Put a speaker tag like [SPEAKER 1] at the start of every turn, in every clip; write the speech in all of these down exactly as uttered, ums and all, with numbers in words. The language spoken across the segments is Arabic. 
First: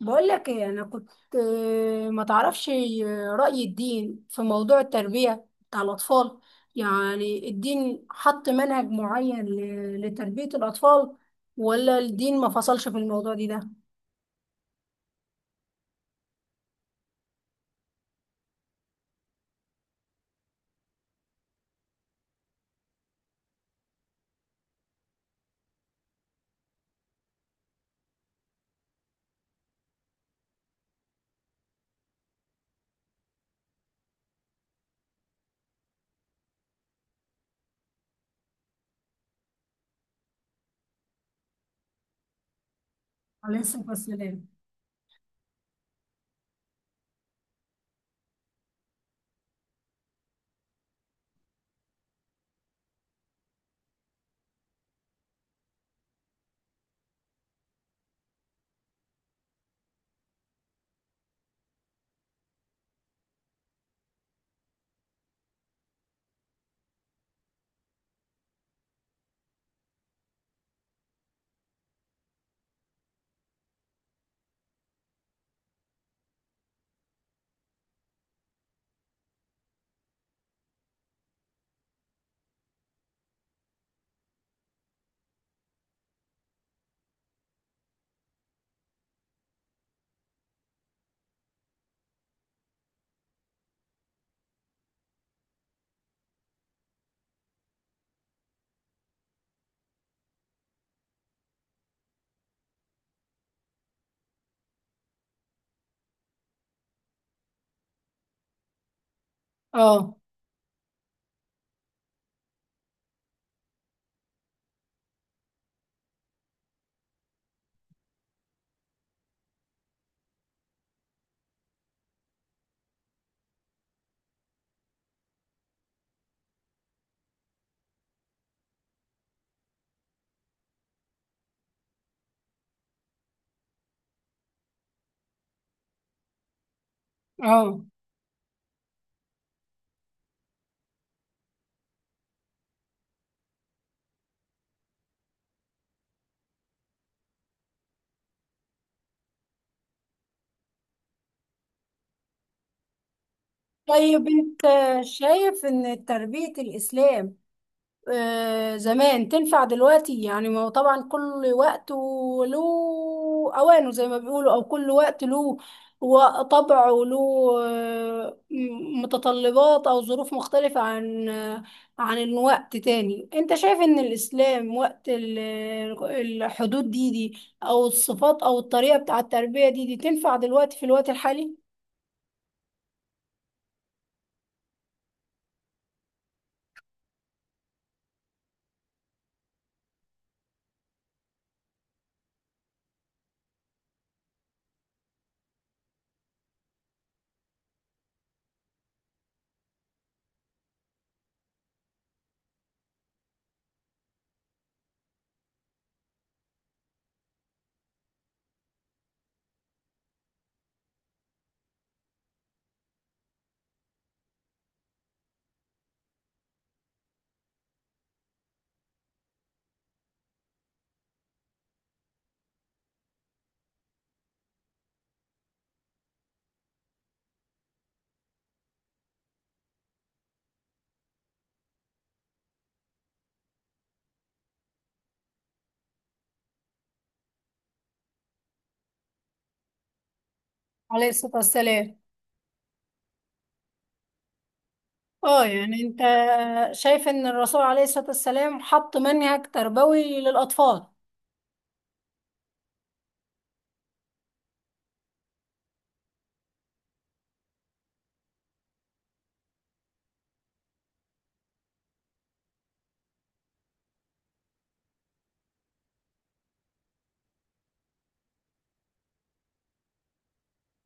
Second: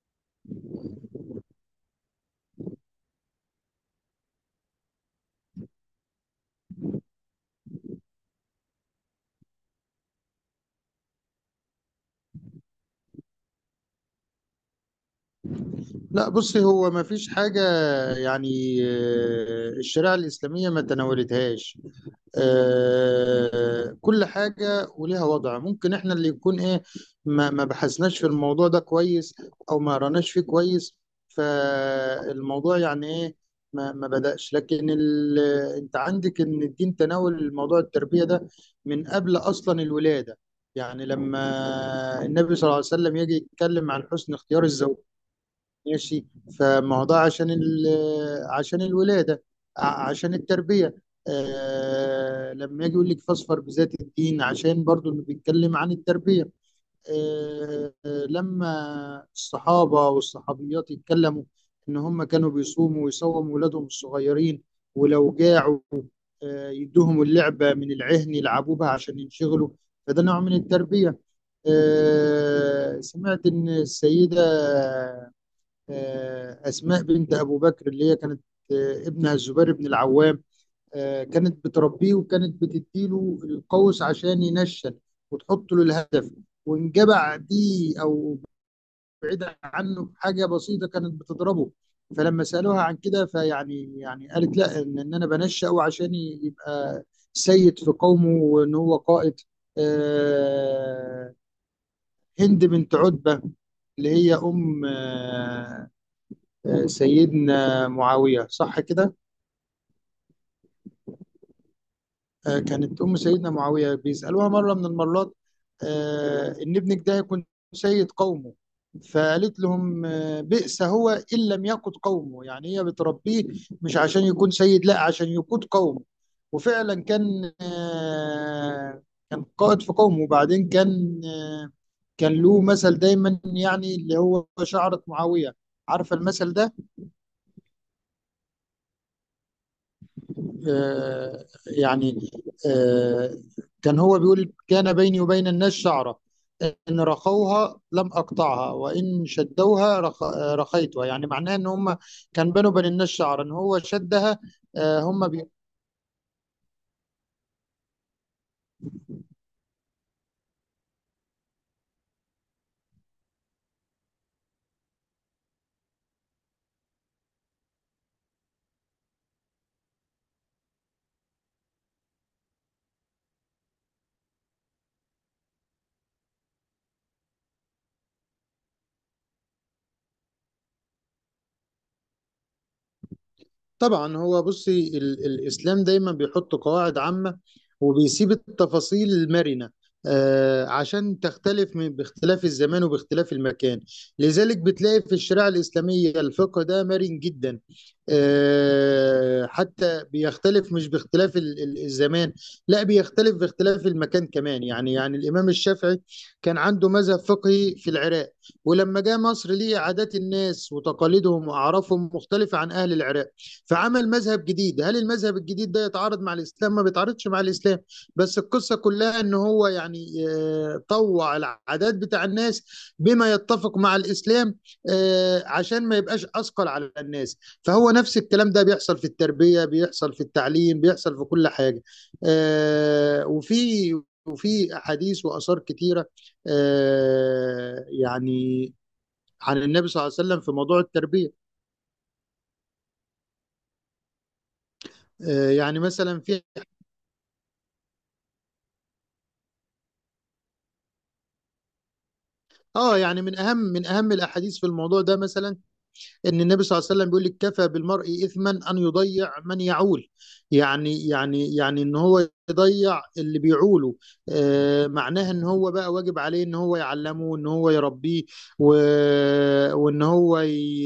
[SPEAKER 1] بقول لك ايه؟ انا كنت آه، ما تعرفش آه، رأي الدين في موضوع التربية بتاع الأطفال؟ يعني الدين حط منهج معين ل- لتربية الأطفال، ولا الدين ما فصلش في الموضوع دي ده؟
[SPEAKER 2] لا، بصي هو ما فيش حاجة. يعني آه، الشريعة الإسلامية ما تناولتهاش. آه، كل حاجة وليها وضع، ممكن احنا اللي يكون ايه، ما ما بحثناش في الموضوع ده كويس، أو ما قرناش فيه كويس. فالموضوع يعني ايه، ما ما بدأش. لكن ال... انت عندك ان الدين تناول موضوع التربية ده من قبل أصلا الولادة. يعني لما النبي صلى الله عليه وسلم يجي
[SPEAKER 1] عليه الصلاة
[SPEAKER 2] يتكلم عن حسن
[SPEAKER 1] والسلام.
[SPEAKER 2] اختيار الزوجين. ماشي. فما هو ده عشان ال عشان الولادة، ع- عشان التربية. آه لما يجي يقول لك فاظفر بذات الدين، عشان برضو اللي بيتكلم عن التربية. آه آه، لما الصحابة والصحابيات يتكلموا إن هم كانوا بيصوموا ويصوموا ولادهم الصغيرين، ولو جاعوا آه يدوهم اللعبة من العهن يلعبوا بها عشان ينشغلوا. فده نوع من التربية. آه سمعت إن السيدة آه، أسماء بنت أبو بكر اللي هي كانت، آه، ابنها الزبير بن العوام، آه، كانت بتربيه وكانت بتديله القوس عشان ينشن وتحط له الهدف، وإن جبع دي أو بعيدة عنه حاجة بسيطة كانت بتضربه. فلما سألوها عن كده فيعني يعني قالت: لا، إن, إن أنا بنشأه عشان يبقى سيد في قومه، وإن هو قائد. آه، هند بنت عتبة اللي هي أم آه، آه، سيدنا معاوية، صح كده؟
[SPEAKER 1] اه.
[SPEAKER 2] آه، كانت أم سيدنا معاوية بيسألوها مرة من المرات آه، إن ابنك ده يكون سيد قومه. فقالت لهم: آه، بئس هو إن لم يقود قومه. يعني هي بتربيه مش عشان يكون سيد، لا عشان يقود قومه. وفعلا كان آه، كان قائد في قومه. وبعدين كان آه، كان له مثل دايما، يعني اللي هو شعرة معاوية، عارفة المثل ده؟
[SPEAKER 1] اه.
[SPEAKER 2] آه، يعني آه، كان هو بيقول: كان بيني وبين الناس شعرة، إن رخوها لم أقطعها، وإن شدوها رخ... آه، رخيتها. يعني معناه إن هم كان بينه وبين الناس شعرة إن هو
[SPEAKER 1] طيب
[SPEAKER 2] شدها.
[SPEAKER 1] انت
[SPEAKER 2] آه، هم بي...
[SPEAKER 1] شايف ان تربية الاسلام آه، زمان تنفع دلوقتي؟ يعني ما هو طبعا كل وقت له اوانه زي ما بيقولوا، او كل وقت له و- طبعه له آه، م- متطلبات او ظروف مختلفة عن آه، عن الوقت تاني. انت شايف ان الاسلام وقت ال- الحدود دي دي او الصفات او الطريقة بتاع التربية دي دي تنفع دلوقتي في الوقت الحالي؟
[SPEAKER 2] طبعا. هو بصي ال الإسلام دايما بيحط قواعد عامة وبيسيب التفاصيل المرنة، آه عشان تختلف من باختلاف الزمان وباختلاف المكان. لذلك بتلاقي في الشريعة الإسلامية الفقه ده مرن جدا. آه حتى بيختلف، مش باختلاف ال ال الزمان، لا، بيختلف باختلاف المكان كمان. يعني يعني الإمام الشافعي كان عنده مذهب فقهي في العراق، ولما جاء مصر، ليه عادات الناس وتقاليدهم وأعرافهم مختلفة عن أهل العراق، فعمل مذهب جديد. هل المذهب الجديد ده يتعارض مع الاسلام؟ ما بيتعارضش مع الاسلام. بس القصه كلها ان هو يعني آه، طوع العادات بتاع الناس بما يتفق مع الاسلام، آه، عشان ما يبقاش اثقل على الناس. فهو نفس الكلام ده بيحصل في التربيه، بيحصل في التعليم، بيحصل في كل حاجه. آه، وفي وفي احاديث واثار كتيره، آه، يعني عن النبي صلى الله عليه وسلم في موضوع
[SPEAKER 1] عليه الصلاة
[SPEAKER 2] التربيه.
[SPEAKER 1] والسلام. اه
[SPEAKER 2] آه، يعني
[SPEAKER 1] يعني انت
[SPEAKER 2] مثلا في
[SPEAKER 1] شايف ان الرسول عليه الصلاة والسلام حط منهج تربوي للأطفال؟
[SPEAKER 2] اه يعني من اهم من اهم الاحاديث في الموضوع ده مثلا، ان النبي صلى الله عليه وسلم بيقول لك: كفى بالمرء اثما ان يضيع من يعول. يعني يعني يعني ان هو يضيع اللي بيعوله. آه معناها ان هو بقى واجب عليه ان هو يعلمه، ان هو يربيه، و... وان هو ي...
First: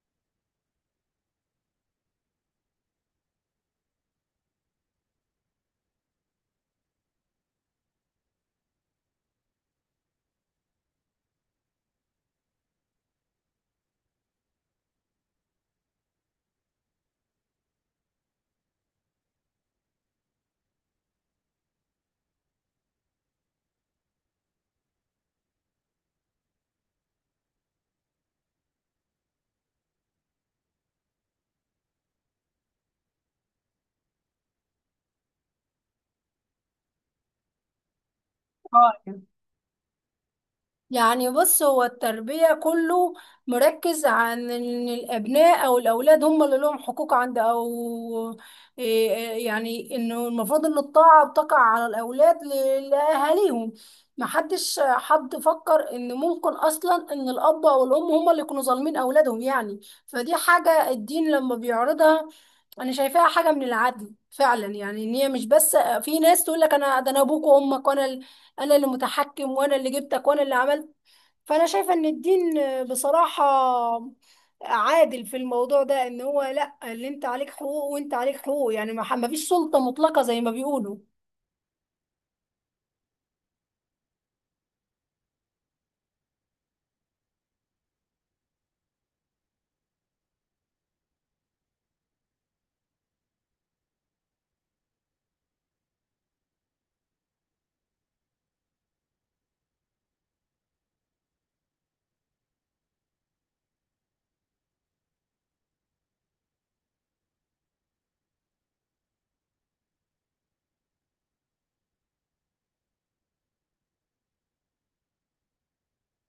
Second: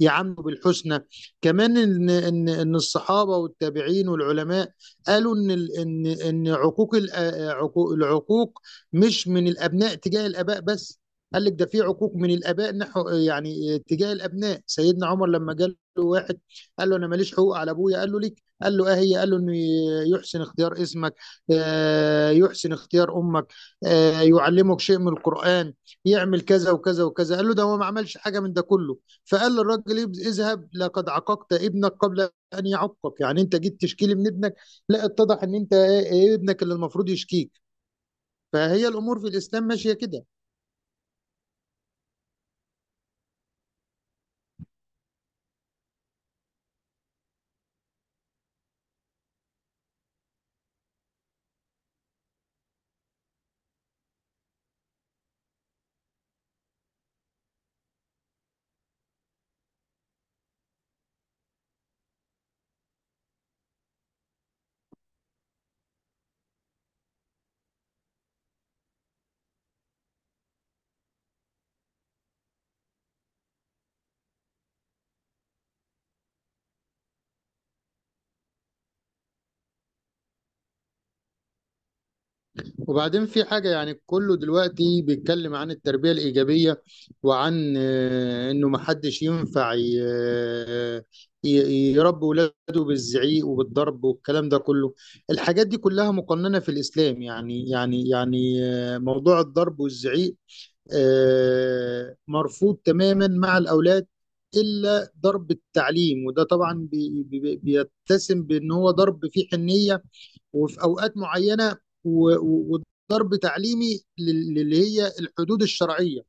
[SPEAKER 2] يعامله بالحسنى. كمان ان ان ان الصحابه والتابعين والعلماء قالوا ان ال... ان ان عقوق الأ- عقوق- العقوق مش من الابناء تجاه الاباء بس، قال لك ده في عقوق من الاباء نحو، يعني تجاه الابناء. سيدنا عمر لما جاء له واحد قال له: انا ماليش حقوق على ابويا. قال له: ليك. قال له: اه، هي؟ قال له: انه يحسن اختيار اسمك، آه، يحسن اختيار امك، آه، يعلمك شيء من القران، يعمل كذا وكذا وكذا. قال له: ده هو ما عملش حاجه من ده كله. فقال للراجل: اذهب، لقد عاقبت ابنك قبل ان يعقك. يعني انت جيت تشكيلي من ابنك؟ لا، اتضح ان انت آه، آه، ابنك اللي المفروض يشكيك. فهي الامور
[SPEAKER 1] اه،
[SPEAKER 2] في الاسلام ماشيه كده.
[SPEAKER 1] يعني بص، هو التربية كله مركز عن ان الابناء او الاولاد هم اللي لهم حقوق عند، او إيه- إيه يعني انه المفروض ان الطاعة بتقع على الاولاد ل- لاهاليهم. محدش حد فكر ان ممكن اصلا ان الاب او الام هم اللي يكونوا ظالمين اولادهم يعني. فدي حاجة الدين لما بيعرضها انا شايفاها حاجه من العدل فعلا، يعني ان هي مش بس، في ناس تقول لك انا ده انا ابوك وامك وانا ال- انا اللي متحكم وانا اللي جبتك وانا اللي عملت. فانا شايفه ان الدين بصراحه عادل في الموضوع ده، ان هو لا، اللي انت عليك حقوق وانت عليك حقوق، يعني ما ح- ما فيش سلطه مطلقه زي ما بيقولوا.
[SPEAKER 2] وبعدين في حاجة. يعني كله دلوقتي بيتكلم عن التربية الإيجابية، وعن آه، إنه محدش ينفع ي- آه، ي- يربي ولاده بالزعيق وبالضرب والكلام ده كله. الحاجات دي كلها مقننة في الإسلام. يعني يعني يعني آه، موضوع الضرب والزعيق آه، مرفوض تماما مع الأولاد، إلا ضرب التعليم. وده طبعا بي- بي- بيتسم بأن هو ضرب فيه حنية، وفي اوقات معينه، و- و- وضرب تعليمي لل- للي هي الحدود الشرعيه،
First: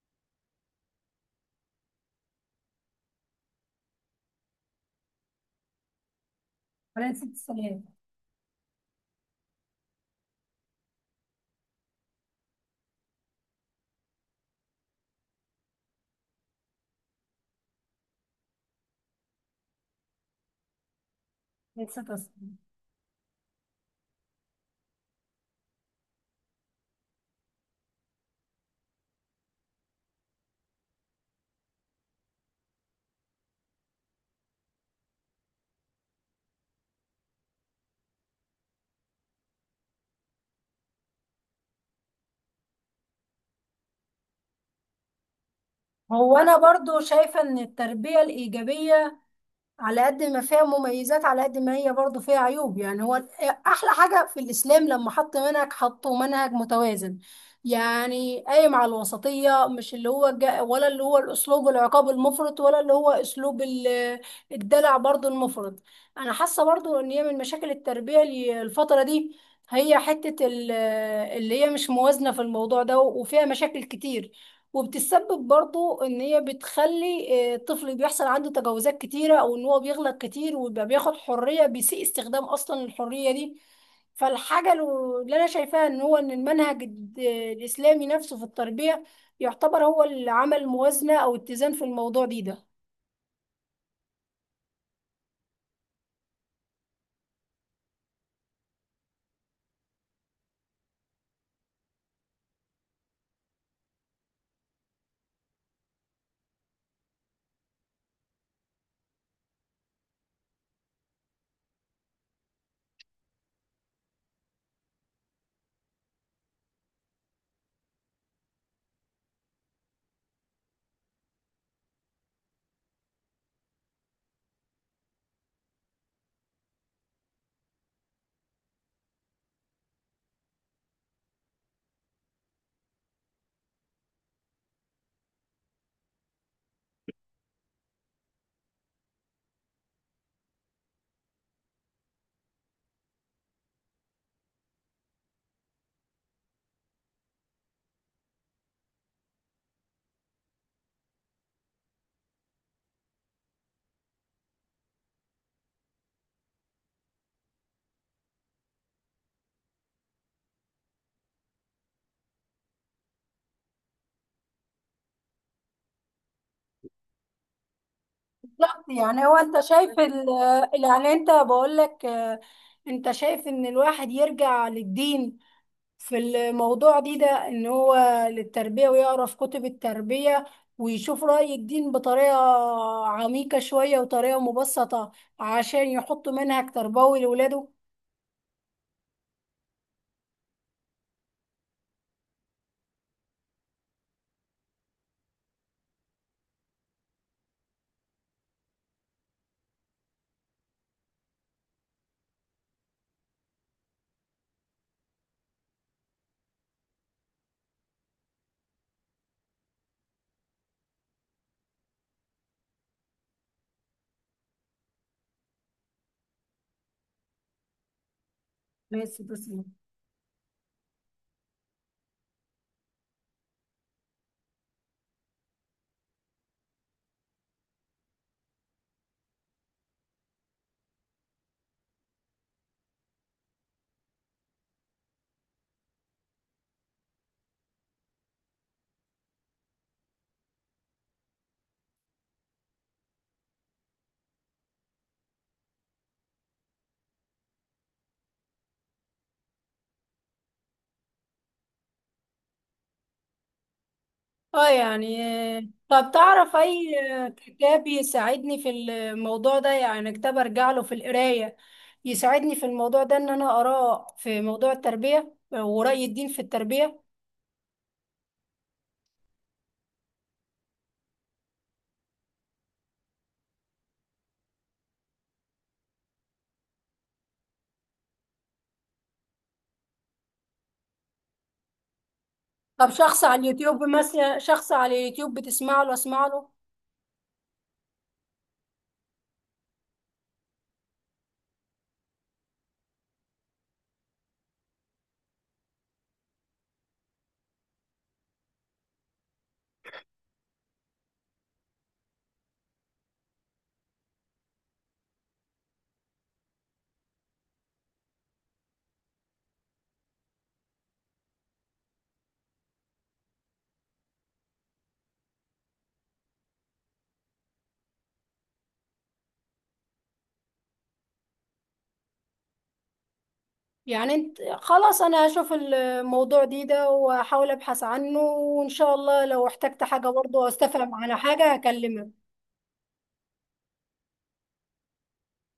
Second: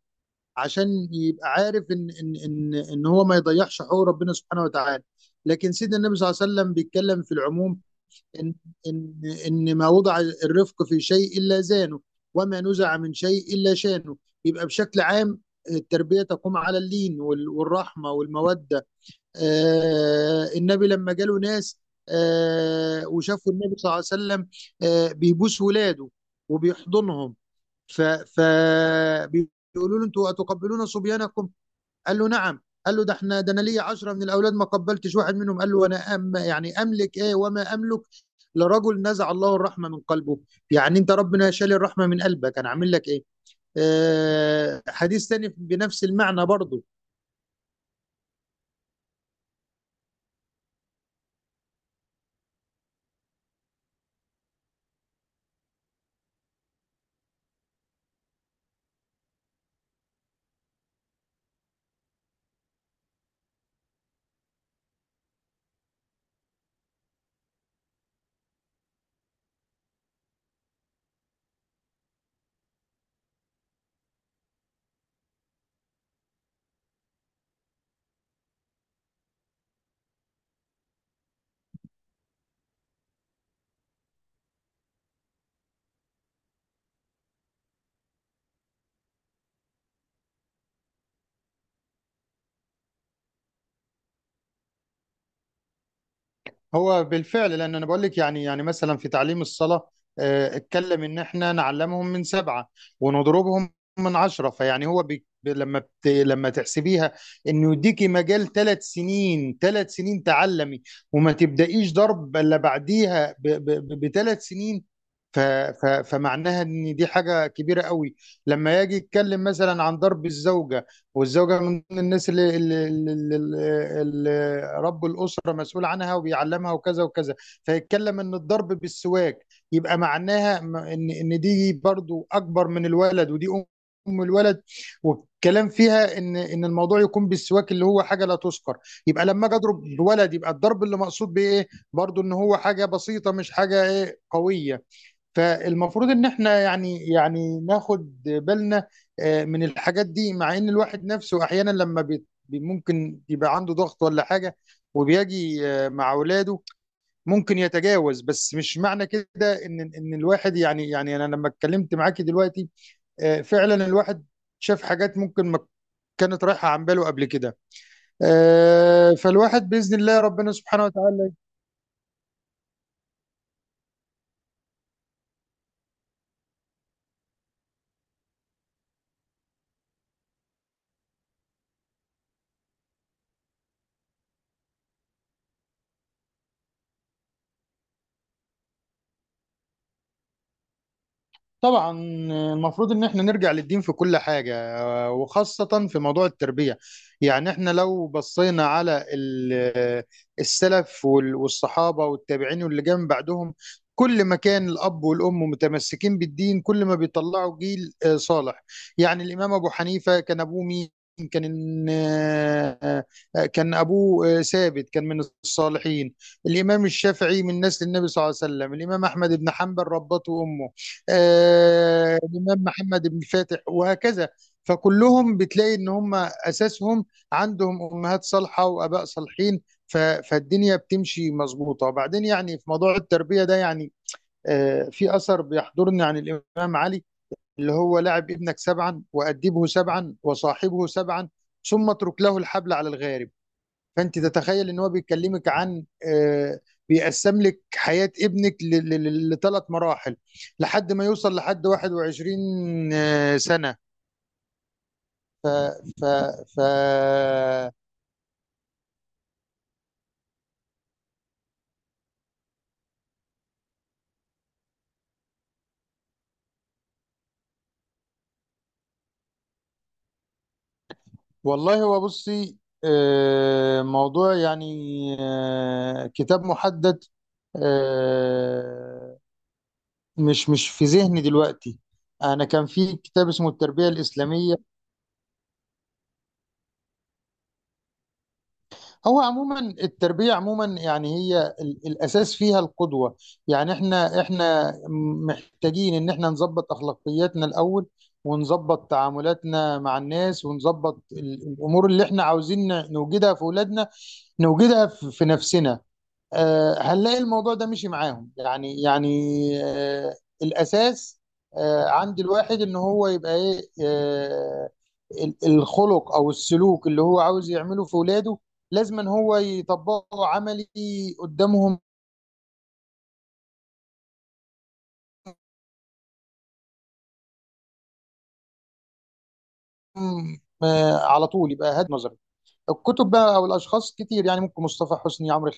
[SPEAKER 2] عشان يبقى عارف ان ان ان ان هو ما يضيعش حقوق ربنا سبحانه وتعالى. لكن سيدنا النبي صلى الله عليه وسلم
[SPEAKER 1] انا
[SPEAKER 2] بيتكلم
[SPEAKER 1] نسيت
[SPEAKER 2] في العموم
[SPEAKER 1] السلام.
[SPEAKER 2] ان ان ان ما وضع الرفق في شيء الا زانه، وما نزع من شيء الا شانه. يبقى بشكل عام التربيه تقوم على اللين وال- والرحمه والموده. آه، النبي لما جاله ناس
[SPEAKER 1] نسيت أصلاً.
[SPEAKER 2] آه، وشافوا النبي صلى الله عليه وسلم آه، بيبوس ولاده وبيحضنهم، ف فبيقولوا له: انتوا اتقبلون صبيانكم؟ قال له: نعم. قال له: ده احنا ده انا ليا عشرة من الاولاد ما قبلتش واحد منهم. قال له: انا أم يعني املك ايه وما املك لرجل نزع الله الرحمه من قلبه؟ يعني انت ربنا شال الرحمه من قلبك، انا عامل لك ايه؟ آه، حديث تاني بنفس
[SPEAKER 1] هو
[SPEAKER 2] المعنى
[SPEAKER 1] انا
[SPEAKER 2] برضه.
[SPEAKER 1] برضو شايفه ان التربيه الايجابيه على قد ما فيها مميزات، على قد ما هي برضو فيها عيوب، يعني هو احلى حاجة في الاسلام لما حط منهج، حطه منهج متوازن، يعني قايم على الوسطية، مش اللي هو جا ولا اللي هو الاسلوب العقاب المفرط ولا اللي هو اسلوب ال- الدلع برضو المفرط. انا حاسة برضو ان هي من مشاكل التربية ال- الفترة دي هي حتة ال- اللي هي مش موازنة في الموضوع ده، وفيها مشاكل كتير، وبتسبب برضو ان هي بتخلي آه، الطفل بيحصل عنده تجاوزات كتيرة، او ان هو بيغلط كتير ويبقى بياخد حرية، بيسيء استخدام اصلا الحرية دي. فالحاجة الو- اللي انا شايفاها ان هو ان المنهج الد- الاسلامي نفسه في التربية يعتبر هو اللي عمل موازنة او اتزان في الموضوع دي ده.
[SPEAKER 2] هو بالفعل، لان انا بقول لك، يعني يعني مثلا في تعليم الصلاه آه، اتكلم ان احنا نعلمهم من سبعه ونضربهم من عشره. فيعني هو بي ب- لما بت لما تحسبيها، انه يديكي مجال ثلاث سنين، ثلاث سنين تعلمي، وما تبدايش ضرب الا بعديها بثلاث سنين. ف ف فمعناها ان دي حاجه كبيره قوي. لما يجي يتكلم مثلا عن ضرب الزوجه، والزوجة من الناس اللي اللي اللي اللي اللي رب الأسرة مسؤول عنها وبيعلمها وكذا وكذا، فيتكلم إن الضرب بالسواك. يبقى معناها م- إن إن دي برضو أكبر من الولد، ودي أم أم الولد. والكلام فيها إن إن الموضوع يكون بالسواك، اللي هو حاجة لا تذكر. يبقى لما أجي أضرب بولد، يبقى الضرب اللي مقصود بإيه؟ برضو إن هو حاجة بسيطة، مش حاجة إيه قوية. فالمفروض ان احنا يعني يعني ناخد بالنا آه، من الحاجات دي. مع ان الواحد نفسه احيانا لما بي بي- ممكن يبقى عنده ضغط ولا حاجة، وبيجي آه، مع اولاده ممكن يتجاوز. بس مش معنى كده ان ان الواحد يعني، يعني انا لما اتكلمت معاكي دلوقتي آه، فعلا الواحد شاف حاجات ممكن ما كانت رايحة عن باله قبل كده.
[SPEAKER 1] بالظبط.
[SPEAKER 2] آه،
[SPEAKER 1] يعني هو انت
[SPEAKER 2] فالواحد
[SPEAKER 1] شايف
[SPEAKER 2] بإذن الله
[SPEAKER 1] ال-
[SPEAKER 2] ربنا سبحانه
[SPEAKER 1] يعني انت
[SPEAKER 2] وتعالى.
[SPEAKER 1] بقول لك، آه، انت شايف ان الواحد يرجع للدين في الموضوع دي ده، ان هو للتربية، ويقرا في كتب التربية ويشوف رأي الدين بطريقة عميقة شوية وطريقة مبسطة عشان يحط منهج تربوي لولاده؟
[SPEAKER 2] طبعا. آه، المفروض ان احنا نرجع للدين في كل حاجة، وخاصة في موضوع التربية. يعني احنا لو بصينا على ال- السلف وال- والصحابة والتابعين واللي جم بعدهم، كل ما كان الأب والأم متمسكين بالدين كل ما بيطلعوا جيل آه، صالح. يعني الإمام أبو حنيفة كان أبوه مين؟ كان آه، آه، كان أبوه آه، ثابت، كان من الصالحين. الإمام الشافعي من نسل النبي صلى الله عليه وسلم. الإمام
[SPEAKER 1] بس
[SPEAKER 2] أحمد بن
[SPEAKER 1] تسلم.
[SPEAKER 2] حنبل ربته أمه. آه، الإمام محمد بن فاتح، وهكذا. فكلهم بتلاقي ان هم اساسهم عندهم امهات صالحه واباء صالحين. ف- فالدنيا بتمشي مظبوطه. وبعدين يعني في موضوع التربيه ده، يعني آه، في اثر بيحضرني عن الامام علي، اللي هو: لعب ابنك سبعا، وادبه سبعا، وصاحبه سبعا، ثم اترك له الحبل على الغارب. فانت تتخيل ان هو بيكلمك عن آه، بيقسم لك حياه ابنك لثلاث مراحل، لحد ما يوصل لحد واحد وعشرين سنه.
[SPEAKER 1] اه يعني،
[SPEAKER 2] ف
[SPEAKER 1] آه،
[SPEAKER 2] ف
[SPEAKER 1] طب تعرف
[SPEAKER 2] ف
[SPEAKER 1] اي آه، كتاب يساعدني في الموضوع ده؟ يعني كتاب ارجع له في القراية يساعدني في الموضوع ده، ان انا اقراه في موضوع التربية ورأي الدين في التربية.
[SPEAKER 2] والله، هو بصي آه، موضوع، يعني آه، كتاب محدد آه، مش مش في ذهني دلوقتي. انا كان
[SPEAKER 1] طب
[SPEAKER 2] في
[SPEAKER 1] شخص
[SPEAKER 2] كتاب
[SPEAKER 1] على
[SPEAKER 2] اسمه
[SPEAKER 1] اليوتيوب
[SPEAKER 2] التربية
[SPEAKER 1] مثلا،
[SPEAKER 2] الإسلامية.
[SPEAKER 1] شخص على اليوتيوب بتسمع له اسمع له؟
[SPEAKER 2] هو عموما التربية عموما يعني هي ال- الأساس فيها القدوة. يعني احنا احنا محتاجين ان احنا نظبط أخلاقياتنا الأول، ونظبط تعاملاتنا مع الناس، ونظبط ال- الأمور اللي احنا عاوزين نوجدها في أولادنا، نوجدها في في نفسنا. آه، هنلاقي الموضوع ده مشي معاهم. يعني يعني آه، الأساس آه، عند الواحد إن هو يبقى إيه، آه، ال- الخلق أو السلوك اللي هو عاوز يعمله في ولاده لازم إن هو يطبقه عملي قدامهم.
[SPEAKER 1] يعني انت خلاص، انا هشوف الموضوع دي ده واحاول ابحث عنه، وان شاء الله لو احتجت حاجة برضه او استفهم
[SPEAKER 2] آه،
[SPEAKER 1] على
[SPEAKER 2] على طول.
[SPEAKER 1] حاجة
[SPEAKER 2] يبقى هاد نظري.
[SPEAKER 1] هكلمك.
[SPEAKER 2] الكتب بقى أو الأشخاص كتير، يعني ممكن مصطفى حسني، عمرو